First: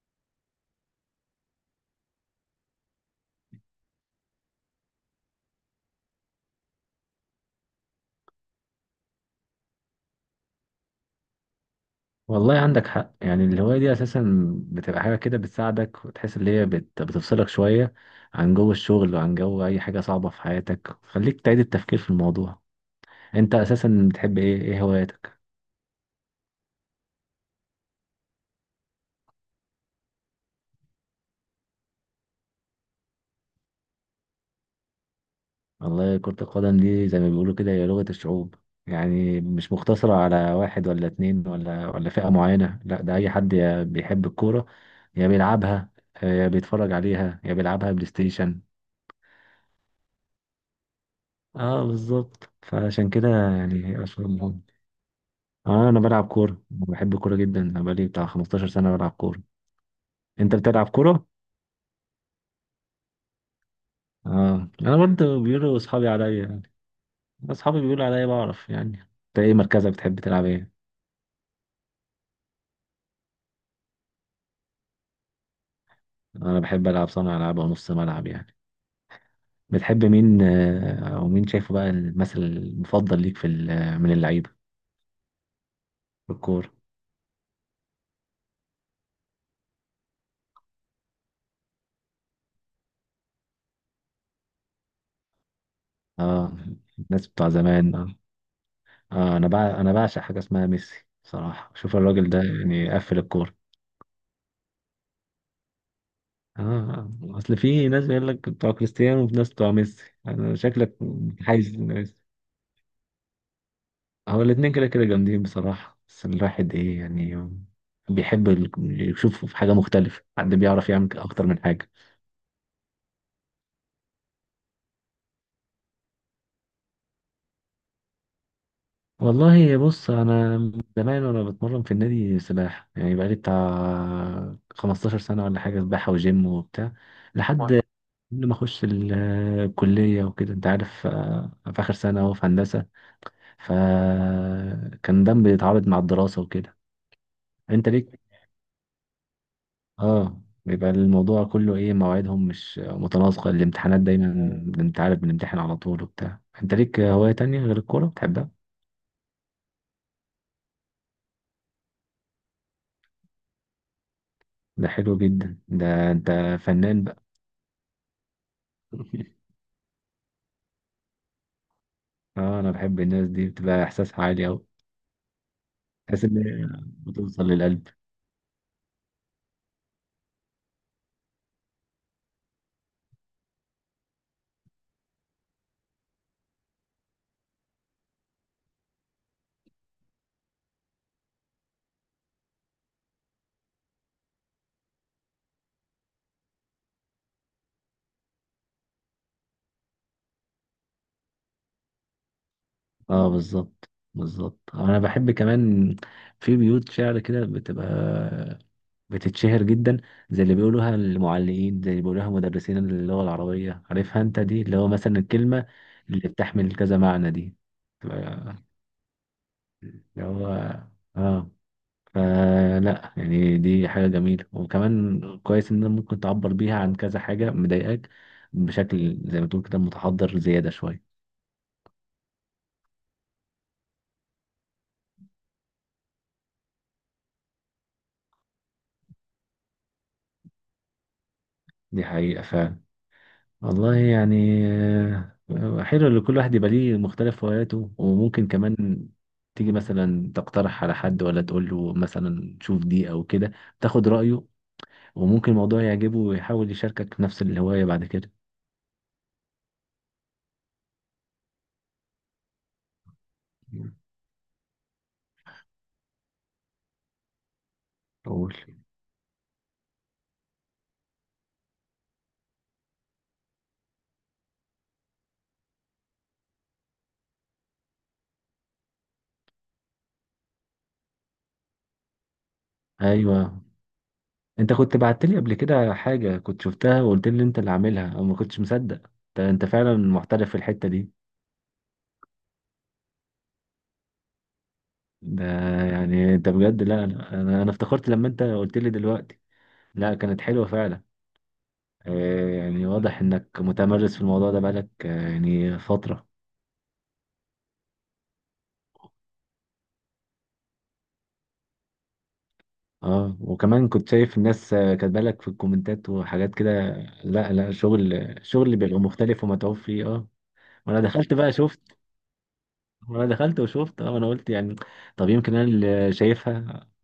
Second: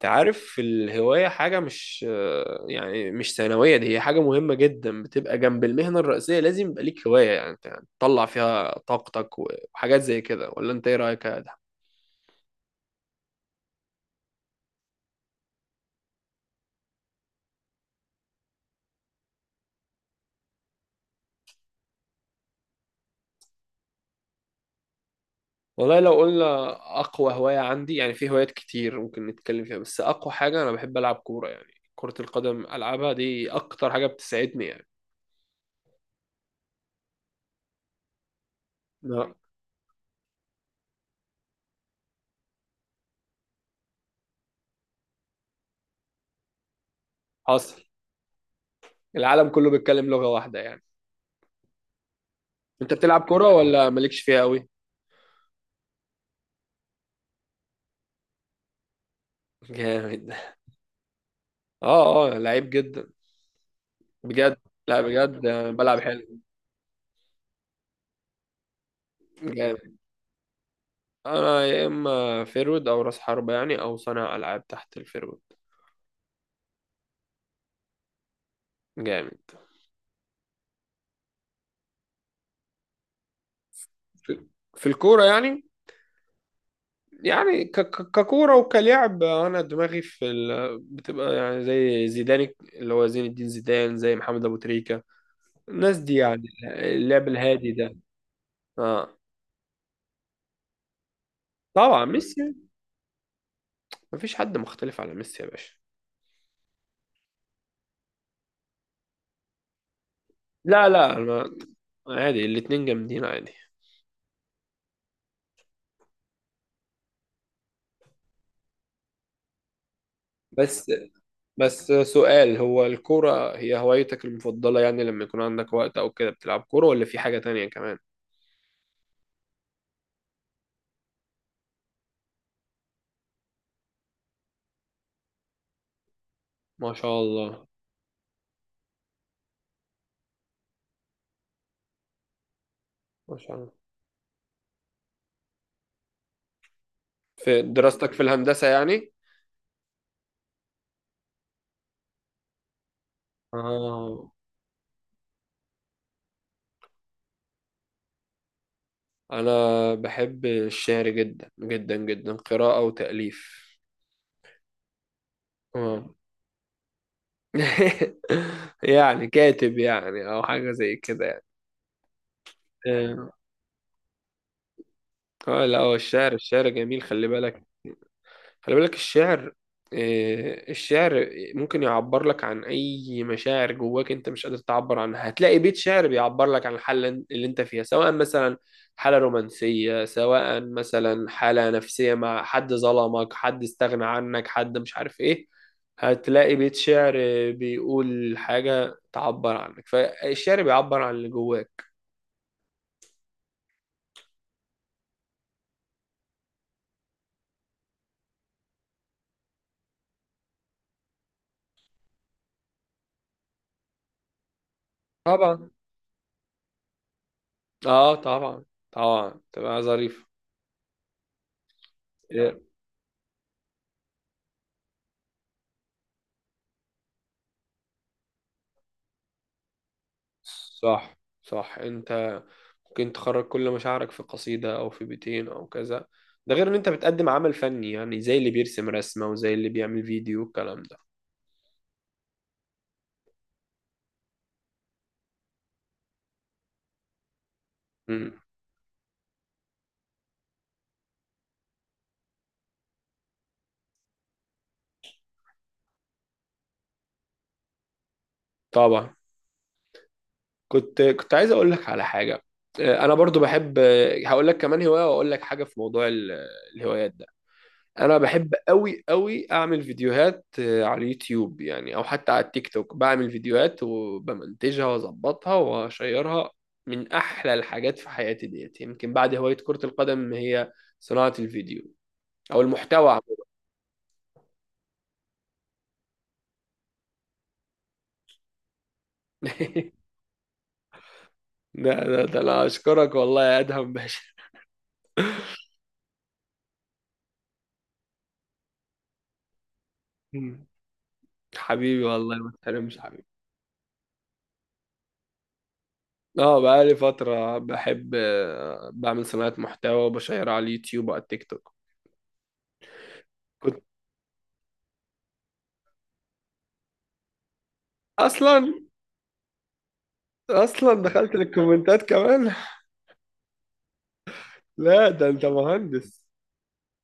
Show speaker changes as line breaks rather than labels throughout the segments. تعرف الهواية حاجة مش، يعني مش ثانوية. دي هي حاجة مهمة جدا، بتبقى جنب المهنة الرئيسية. لازم يبقى ليك هواية، يعني أنت تطلع فيها طاقتك وحاجات زي كده. ولا انت ايه رأيك يا ادهم؟
والله عندك حق، يعني الهواية دي أساسا بتبقى حاجة كده بتساعدك وتحس إن هي بتفصلك شوية عن جو الشغل وعن جو أي حاجة صعبة في حياتك، خليك تعيد التفكير في الموضوع. أنت أساسا بتحب إيه هواياتك؟
والله لو قلنا أقوى هواية عندي، يعني في هوايات كتير ممكن نتكلم فيها، بس أقوى حاجة أنا بحب ألعب كورة، يعني كرة القدم. ألعبها دي أكتر حاجة بتسعدني يعني.
والله كرة القدم دي زي ما بيقولوا كده هي لغة الشعوب،
لا،
يعني مش مقتصرة على واحد ولا اتنين ولا فئة معينة، لا ده أي حد يا بيحب الكورة يا بيلعبها. يا بيتفرج عليها يا
حصل.
بيلعبها بلاي ستيشن.
العالم كله بيتكلم لغة واحدة يعني.
اه بالظبط،
أنت
فعشان
بتلعب
كده
كورة ولا
يعني
مالكش
أشهر.
فيها أوي؟
اه انا بلعب كوره، بحب الكوره جدا، انا بقالي بتاع 15 سنه بلعب كوره.
جامد.
انت بتلعب كوره؟
اه اه، لعيب جدا، بجد.
اه انا
لا بجد،
برضه بيقولوا
بلعب
اصحابي
حلو.
عليا يعني، اصحابي بيقولوا عليا بعرف يعني. انت ايه مركزك؟
جامد.
بتحب تلعب ايه؟
انا يا اما فيرود او راس حربة، يعني او صانع العاب تحت الفيرود.
انا بحب العب صانع العاب او نص ملعب يعني.
جامد.
بتحب مين او مين شايفه بقى المثل المفضل ليك في من
في
اللعيبه
في الكورة يعني.
في الكوره؟
يعني ككورة وكلعب، انا دماغي بتبقى يعني زي زيدان، اللي هو زين الدين زيدان، زي محمد ابو تريكة. الناس دي يعني.
اه الناس
اللعب
بتوع
الهادي
زمان،
ده. اه
آه انا بقى انا بعشق حاجه اسمها ميسي صراحه، شوف
طبعا
الراجل ده
ميسي.
يعني قفل الكوره.
مفيش حد مختلف على ميسي يا باشا.
اه اصل في ناس بيقول لك بتوع كريستيانو وفي ناس بتوع ميسي، انا
لا
شكلك
لا،
حايز ميسي.
عادي، الاتنين جامدين عادي.
هو الاتنين كده كده جامدين بصراحة، بس الواحد ايه يعني، بيحب يشوف حاجة مختلفة، حد
بس
بيعرف يعمل اكتر من حاجة.
بس سؤال، هو الكورة هي هوايتك المفضلة؟ يعني لما يكون عندك وقت أو كده بتلعب كورة ولا في حاجة تانية كمان؟
والله بص، انا من زمان وانا بتمرن في النادي سباحة يعني، بقالي بتاع 15 سنة ولا حاجة سباحة وجيم وبتاع،
ما شاء
لحد
الله.
قبل ما اخش الكلية وكده انت عارف. في اخر سنة اهو في هندسة،
ما شاء الله.
فكان ده بيتعارض مع الدراسة وكده.
في
انت
دراستك
ليك،
في الهندسة يعني؟
اه بيبقى الموضوع كله ايه، مواعيدهم مش متناسقة، الامتحانات دايما،
آه،
انت عارف بنمتحن على طول وبتاع. انت ليك هواية تانية غير الكورة بتحبها؟
أنا بحب الشعر جدا جدا جدا، قراءة وتأليف.
ده حلو جدا، ده
آه.
انت فنان بقى.
يعني كاتب يعني، أو حاجة زي كده يعني.
اه انا بحب الناس
آه.
دي، بتبقى احساسها عالي اوي،
آه، لا هو
تحس
الشعر،
ان
الشعر
هي
جميل. خلي
بتوصل
بالك.
للقلب.
خلي بالك الشعر. آه، الشعر ممكن يعبر لك عن أي مشاعر جواك أنت مش قادر تعبر عنها. هتلاقي بيت شعر بيعبر لك عن الحالة اللي أنت فيها، سواء مثلا حالة رومانسية، سواء مثلا حالة نفسية مع حد ظلمك، حد استغنى عنك، حد مش عارف إيه. هتلاقي بيت شعر بيقول حاجة تعبر عنك. فالشعر بيعبر عن اللي جواك.
اه بالظبط، بالظبط، انا بحب كمان في بيوت شعر كده بتبقى بتتشهر جدا، زي اللي بيقولوها المعلقين، زي اللي بيقولوها مدرسين اللغة العربية، عارفها انت دي، اللي هو مثلا الكلمة
طبعا.
اللي بتحمل كذا معنى دي.
اه
اللي
طبعا. طبعا تبقى ظريف.
هو اه، فلا يعني دي حاجة جميلة، وكمان كويس ان أنا ممكن تعبر بيها عن كذا حاجة مضايقاك بشكل زي ما تقول كده متحضر زيادة
صح
شوية.
صح. انت ممكن تخرج كل مشاعرك في قصيدة او في بيتين او كذا. ده غير ان انت بتقدم عمل فني، يعني زي اللي بيرسم رسمة وزي اللي بيعمل فيديو والكلام ده.
دي حقيقة والله، يعني حلو ان كل واحد يبقى ليه مختلف هواياته،
امم.
وممكن كمان تيجي مثلا تقترح على حد ولا تقول له مثلا شوف دي او كده، تاخد رأيه، وممكن الموضوع يعجبه ويحاول يشاركك نفس الهواية بعد كده.
طبعا. كنت عايز اقول لك على حاجة. اه، انا برضو بحب، اه، هقول لك كمان هواية واقول لك حاجة في موضوع الهوايات ده. انا
قول.
بحب قوي قوي اعمل فيديوهات، آه، على اليوتيوب يعني، او حتى على التيك توك. بعمل فيديوهات وبمنتجها واظبطها واشيرها. من احلى الحاجات في حياتي ديت، يمكن بعد هواية كرة القدم، هي صناعة الفيديو او المحتوى عموما.
ايوه، انت كنت بعت لي قبل كده حاجة كنت شفتها، وقلت لي انت اللي عاملها او ما كنتش مصدق، انت فعلا محترف في الحتة دي.
ده انا اشكرك والله يا ادهم باشا.
ده يعني انت بجد، لا لا، انا افتكرت لما انت قلت لي دلوقتي، لا كانت حلوة
مم.
فعلا.
حبيبي والله، ما
يعني
تحرمش
واضح
حبيبي.
انك متمرس في الموضوع ده بقالك يعني فترة.
اه بقالي فترة بحب، آه، بعمل صناعة محتوى وبشيرها على اليوتيوب وعلى التيك توك.
اه
كنت.
وكمان كنت شايف الناس كاتبه لك في الكومنتات وحاجات كده، لا لا، شغل
اصلا،
شغل بيبقى مختلف ومتعوب فيه اه.
اصلا
وانا دخلت
دخلت
بقى شفت،
للكومنتات كمان.
وانا دخلت وشفت اه، انا قلت يعني
لا ده
طب
انت
يمكن انا اللي
مهندس.
شايفها،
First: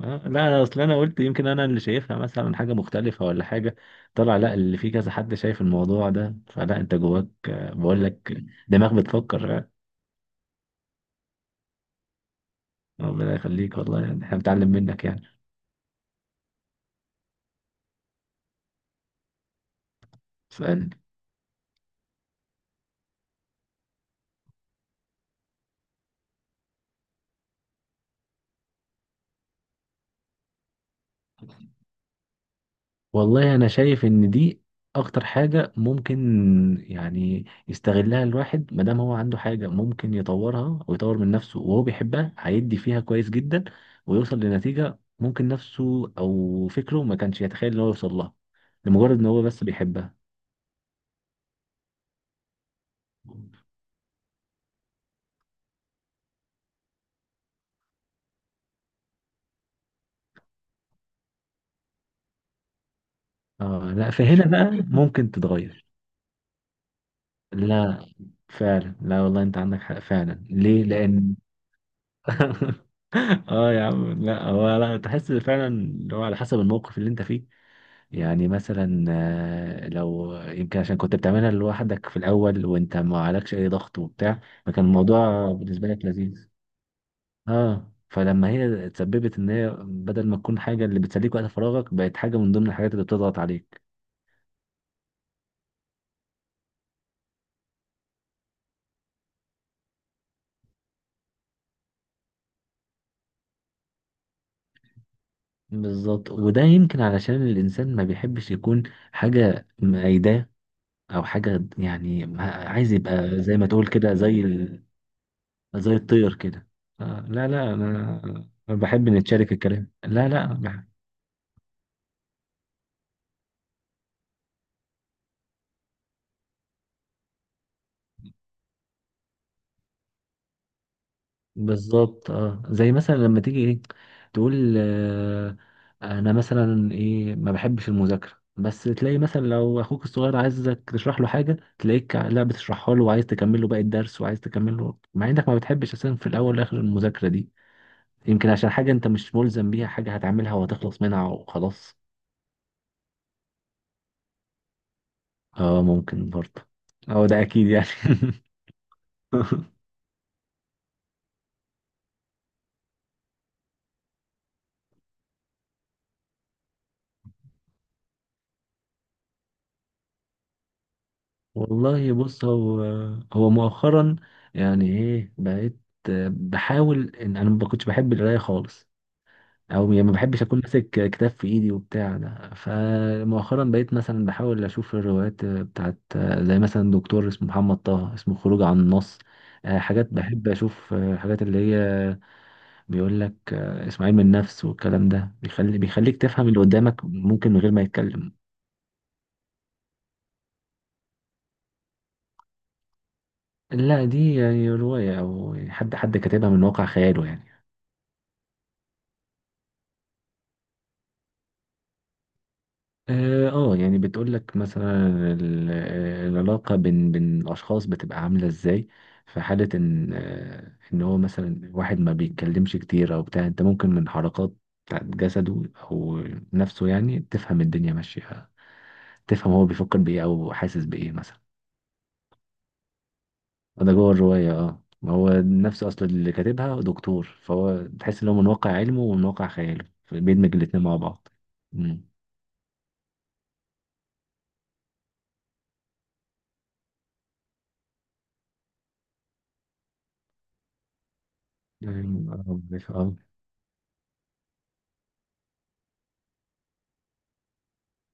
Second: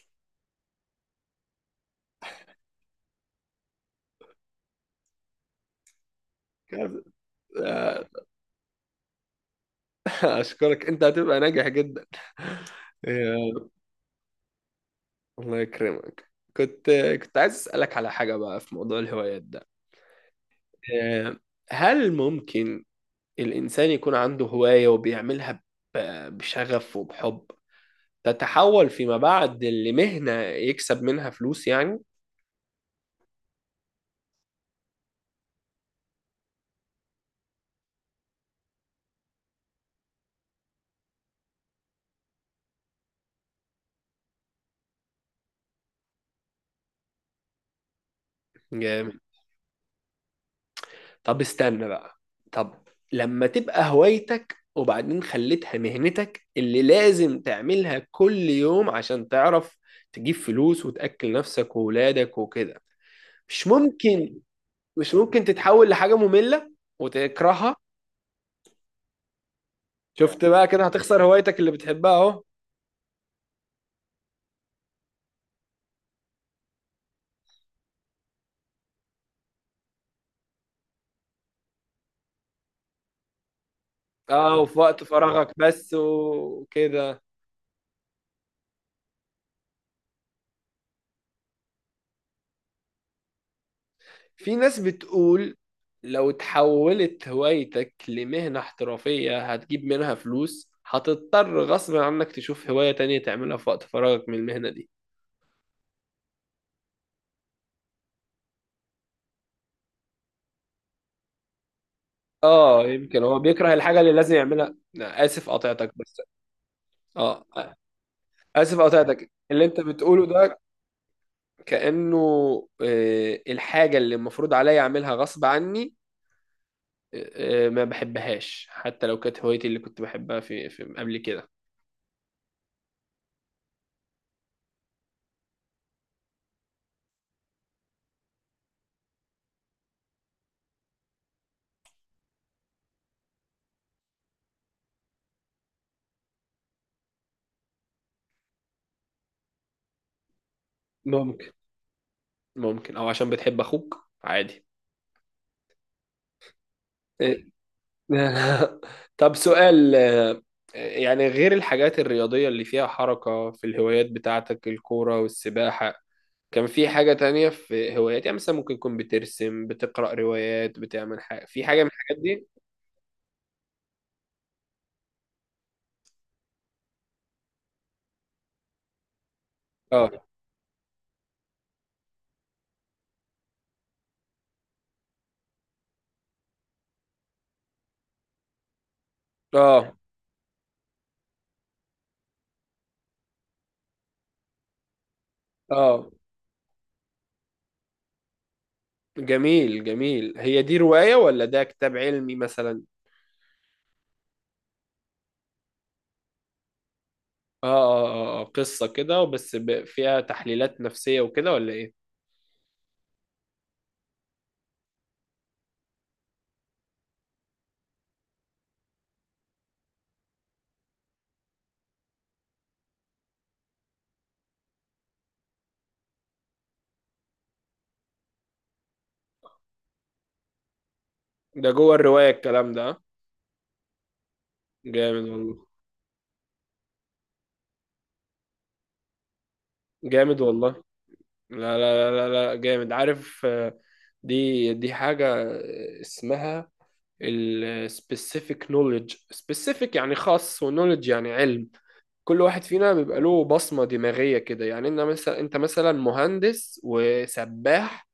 آه لا أنا اصل انا قلت يمكن انا اللي شايفها مثلا حاجة مختلفة ولا حاجة، طلع لا اللي في كذا حد شايف الموضوع ده، فلا انت
كذا.
جواك بقول
آه.
لك دماغ بتفكر
اشكرك. انت هتبقى ناجح جدا.
ربنا
يا
يخليك والله، يعني احنا بنتعلم منك يعني.
الله يكرمك. كنت كنت عايز اسالك على حاجه بقى في موضوع الهوايات ده.
سؤال.
آه، هل ممكن الانسان يكون عنده هوايه وبيعملها بشغف وبحب، تتحول فيما بعد لمهنه يكسب منها فلوس يعني؟
والله انا شايف ان دي اكتر حاجة ممكن يعني يستغلها الواحد، ما دام هو عنده حاجة ممكن يطورها ويطور من نفسه وهو بيحبها، هيدي فيها كويس جدا، ويوصل لنتيجة ممكن نفسه او فكره ما كانش يتخيل ان هو يوصل لها، لمجرد ان هو بس بيحبها.
طب استنى بقى. طب لما تبقى هوايتك وبعدين خليتها مهنتك اللي لازم تعملها كل يوم عشان تعرف تجيب فلوس وتأكل نفسك وولادك وكده، مش
آه لا،
ممكن،
فهنا بقى
مش
ممكن
ممكن
تتغير،
تتحول لحاجة مملة وتكرهها؟
لا فعلا، لا والله انت عندك حق
شفت
فعلا،
بقى؟
ليه؟
كده هتخسر
لان
هوايتك اللي بتحبها اهو.
اه يا عم، لا هو لا، تحس فعلا اللي هو على حسب الموقف اللي انت فيه يعني. مثلا لو يمكن عشان كنت بتعملها لوحدك في الأول وأنت ما عليكش أي ضغط وبتاع،
اه، وفي
فكان
وقت
الموضوع
فراغك
بالنسبة
بس
لك لذيذ.
وكده.
اه فلما هي اتسببت إن هي بدل ما تكون حاجة اللي بتسليك وقت فراغك بقت حاجة من ضمن الحاجات اللي بتضغط عليك.
في ناس بتقول لو اتحولت هوايتك لمهنة احترافية هتجيب منها فلوس، هتضطر غصب عنك تشوف هواية تانية تعملها في وقت فراغك من المهنة دي.
بالظبط، وده يمكن علشان الإنسان ما بيحبش يكون حاجة مأيداه، أو حاجة يعني
اه،
عايز
يمكن هو
يبقى زي ما
بيكره
تقول
الحاجة اللي
كده
لازم
زي
يعملها. لا، آسف قطعتك
زي
بس.
الطير كده. آه
اه،
لا لا، أنا
آسف
بحب
قطعتك
نتشارك
اللي انت
الكلام،
بتقوله
لا
ده.
لا.
كأنه، آه، الحاجة اللي المفروض عليا اعملها غصب عني، آه، آه، ما بحبهاش حتى لو كانت هوايتي اللي كنت بحبها في قبل كده.
بالظبط اه، زي مثلا لما تيجي ايه تقول آه انا مثلا ايه ما بحبش المذاكره، بس تلاقي مثلا لو اخوك الصغير عايزك تشرح له حاجه، تلاقيك لا بتشرحها له وعايز تكمل له باقي الدرس وعايز تكمل له، مع انك ما بتحبش اساسا في الاول والاخر المذاكره دي، يمكن عشان حاجه انت مش ملزم بيها، حاجه هتعملها وهتخلص منها
ممكن.
وخلاص.
ممكن او عشان بتحب اخوك عادي.
اه ممكن برضه، اه ده
إيه.
اكيد يعني.
طب سؤال، آه، يعني غير الحاجات الرياضية اللي فيها حركة في الهوايات بتاعتك، الكورة والسباحة، كان في حاجة تانية في هوايات؟ يعني مثلا ممكن تكون بترسم، بتقرأ روايات، بتعمل حاجة في حاجة من
والله
الحاجات
بص
دي؟
هو، هو مؤخرا يعني ايه، بقيت بحاول، ان انا ما كنتش بحب القرايه خالص، او يعني ما
اه.
بحبش اكون ماسك كتاب في ايدي وبتاع ده، فمؤخرا بقيت مثلا بحاول اشوف الروايات بتاعت زي مثلا دكتور اسمه محمد طه، اسمه خروج عن النص.
اه
حاجات بحب اشوف الحاجات اللي هي بيقول لك اسمه علم النفس والكلام ده، بيخلي
اه.
بيخليك تفهم اللي قدامك ممكن من غير ما يتكلم.
جميل جميل. هي دي رواية ولا ده كتاب علمي مثلا؟
لا دي يعني رواية، أو حد كاتبها من واقع خياله يعني.
اه اه. اه، آه، قصة كده بس فيها تحليلات نفسية وكده، ولا ايه؟
اه يعني بتقول لك مثلا العلاقة بين الأشخاص بتبقى عاملة ازاي في حالة ان ان هو مثلا واحد ما بيتكلمش كتير او بتاع، انت ممكن من حركات بتاعت جسده او نفسه يعني تفهم الدنيا ماشية، تفهم هو بيفكر بايه او حاسس بايه مثلا.
ده جوه الرواية الكلام ده، آه؟
ده جوه الرواية اه، ما
جامد
هو
والله.
نفسه اصلا اللي كاتبها دكتور، فهو تحس ان هو من واقع علمه ومن واقع خياله
جامد
بيدمج
والله.
الاتنين مع بعض.
لا
مم.
لا لا لا لا، جامد، عارف، آه، دي حاجة اسمها ال specific knowledge. specific يعني خاص، و knowledge يعني علم.
يعني،
كل واحد فينا
آه،
بيبقى له بصمة دماغية كده. يعني انت مثلا، انت مثلا مهندس وسباح.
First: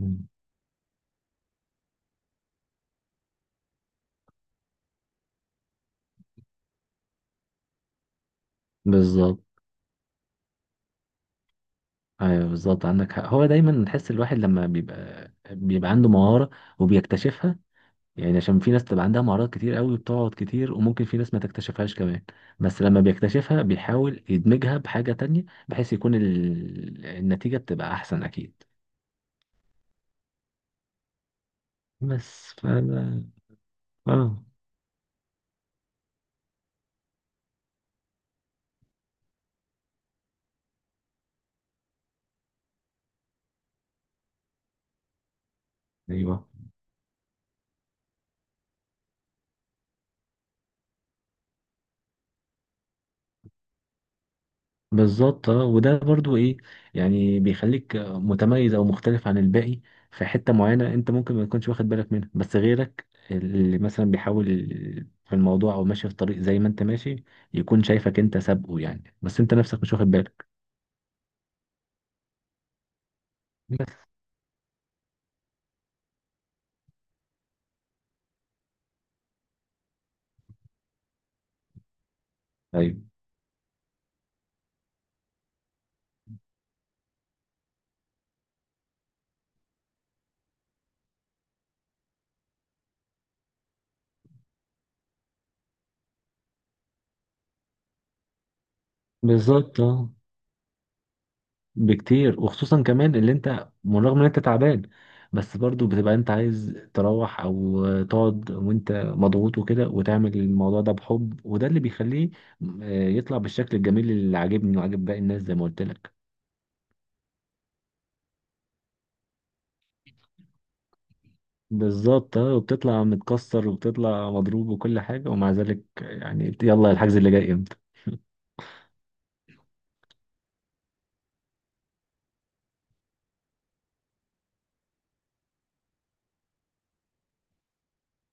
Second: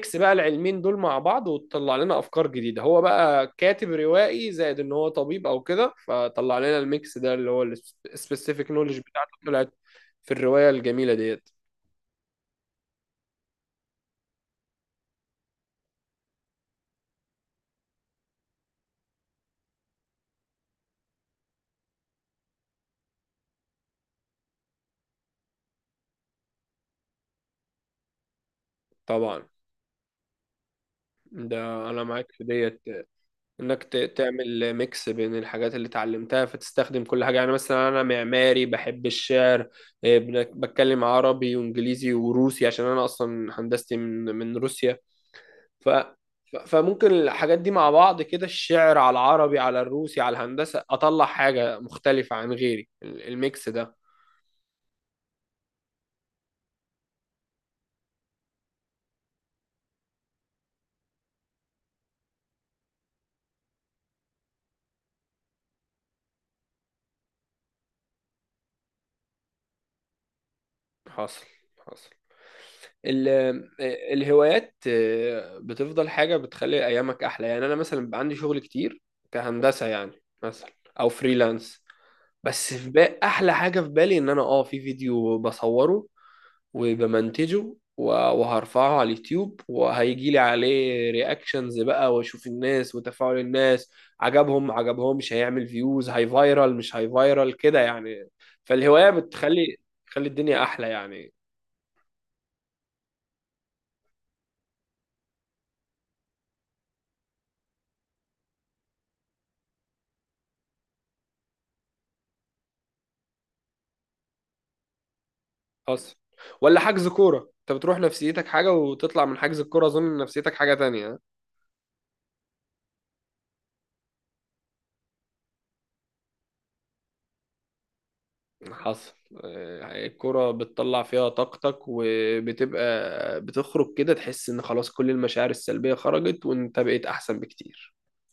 آه.
بقى العلمين دول مع بعض وتطلع لنا افكار جديدة. هو بقى كاتب روائي زائد ان هو طبيب او كده، فطلع لنا الميكس ده اللي هو ال specific knowledge بتاعته
بالظبط.
طلعت في الرواية الجميلة ديت.
ايوه بالظبط عندك حق، هو دايما نحس الواحد لما بيبقى عنده مهارة وبيكتشفها، يعني عشان في ناس تبقى عندها مهارات كتير قوي بتقعد كتير، وممكن في ناس ما تكتشفهاش كمان، بس لما بيكتشفها بيحاول يدمجها بحاجة تانية بحيث يكون النتيجة بتبقى احسن اكيد.
طبعا. ده انا معاك في
بس ف،
ديت، انك
اه
تعمل ميكس بين الحاجات اللي اتعلمتها فتستخدم كل حاجه. يعني مثلا انا معماري بحب الشعر، إيه، بتكلم عربي وانجليزي وروسي عشان انا اصلا هندستي من روسيا. ف
ايوه
فممكن الحاجات دي مع بعض كده، الشعر على العربي على الروسي على الهندسه، اطلع حاجه مختلفه عن غيري، الميكس ده.
بالظبط، اه وده برضو ايه يعني بيخليك متميز او مختلف عن الباقي في حتة معينة، انت ممكن ما تكونش واخد بالك منها، بس غيرك اللي مثلا بيحاول في الموضوع او ماشي في الطريق زي ما انت ماشي، يكون شايفك انت سابقه يعني، بس انت نفسك مش واخد بالك.
حاصل. حاصل. ال-
بس
آه، الهوايات، آه، بتفضل حاجة بتخلي أيامك أحلى. يعني أنا مثلا بيبقى عندي شغل كتير كهندسة يعني، مثلا، أو فريلانس. بس في
ايوه
بقى أحلى حاجة في بالي، إن أنا أه في فيديو بصوره وبمنتجه وهرفعه على اليوتيوب، وهيجي لي عليه رياكشنز بقى، واشوف الناس وتفاعل الناس عجبهم ما عجبهمش، هيعمل فيوز، هاي فايرال مش هاي فايرال كده يعني. فالهواية بتخلي،
بالظبط اه،
تخلي الدنيا أحلى يعني.
بكتير، وخصوصا كمان اللي انت بالرغم ان انت تعبان بس برضو بتبقى انت عايز تروح او تقعد وانت مضغوط وكده وتعمل الموضوع ده بحب، وده اللي بيخليه يطلع بالشكل الجميل اللي عاجبني وعاجب باقي الناس زي ما قلت لك.
حصل. ولا حجز كورة، انت بتروح نفسيتك حاجة وتطلع من حجز الكورة اظن نفسيتك حاجة تانية.
بالظبط اه، وبتطلع متكسر وبتطلع مضروب وكل حاجة، ومع ذلك يعني يلا، الحجز اللي جاي امتى
حصل. آه، الكورة بتطلع فيها طاقتك وبتبقى بتخرج كده، تحس ان خلاص كل المشاعر السلبية خرجت وانت بقيت احسن بكتير.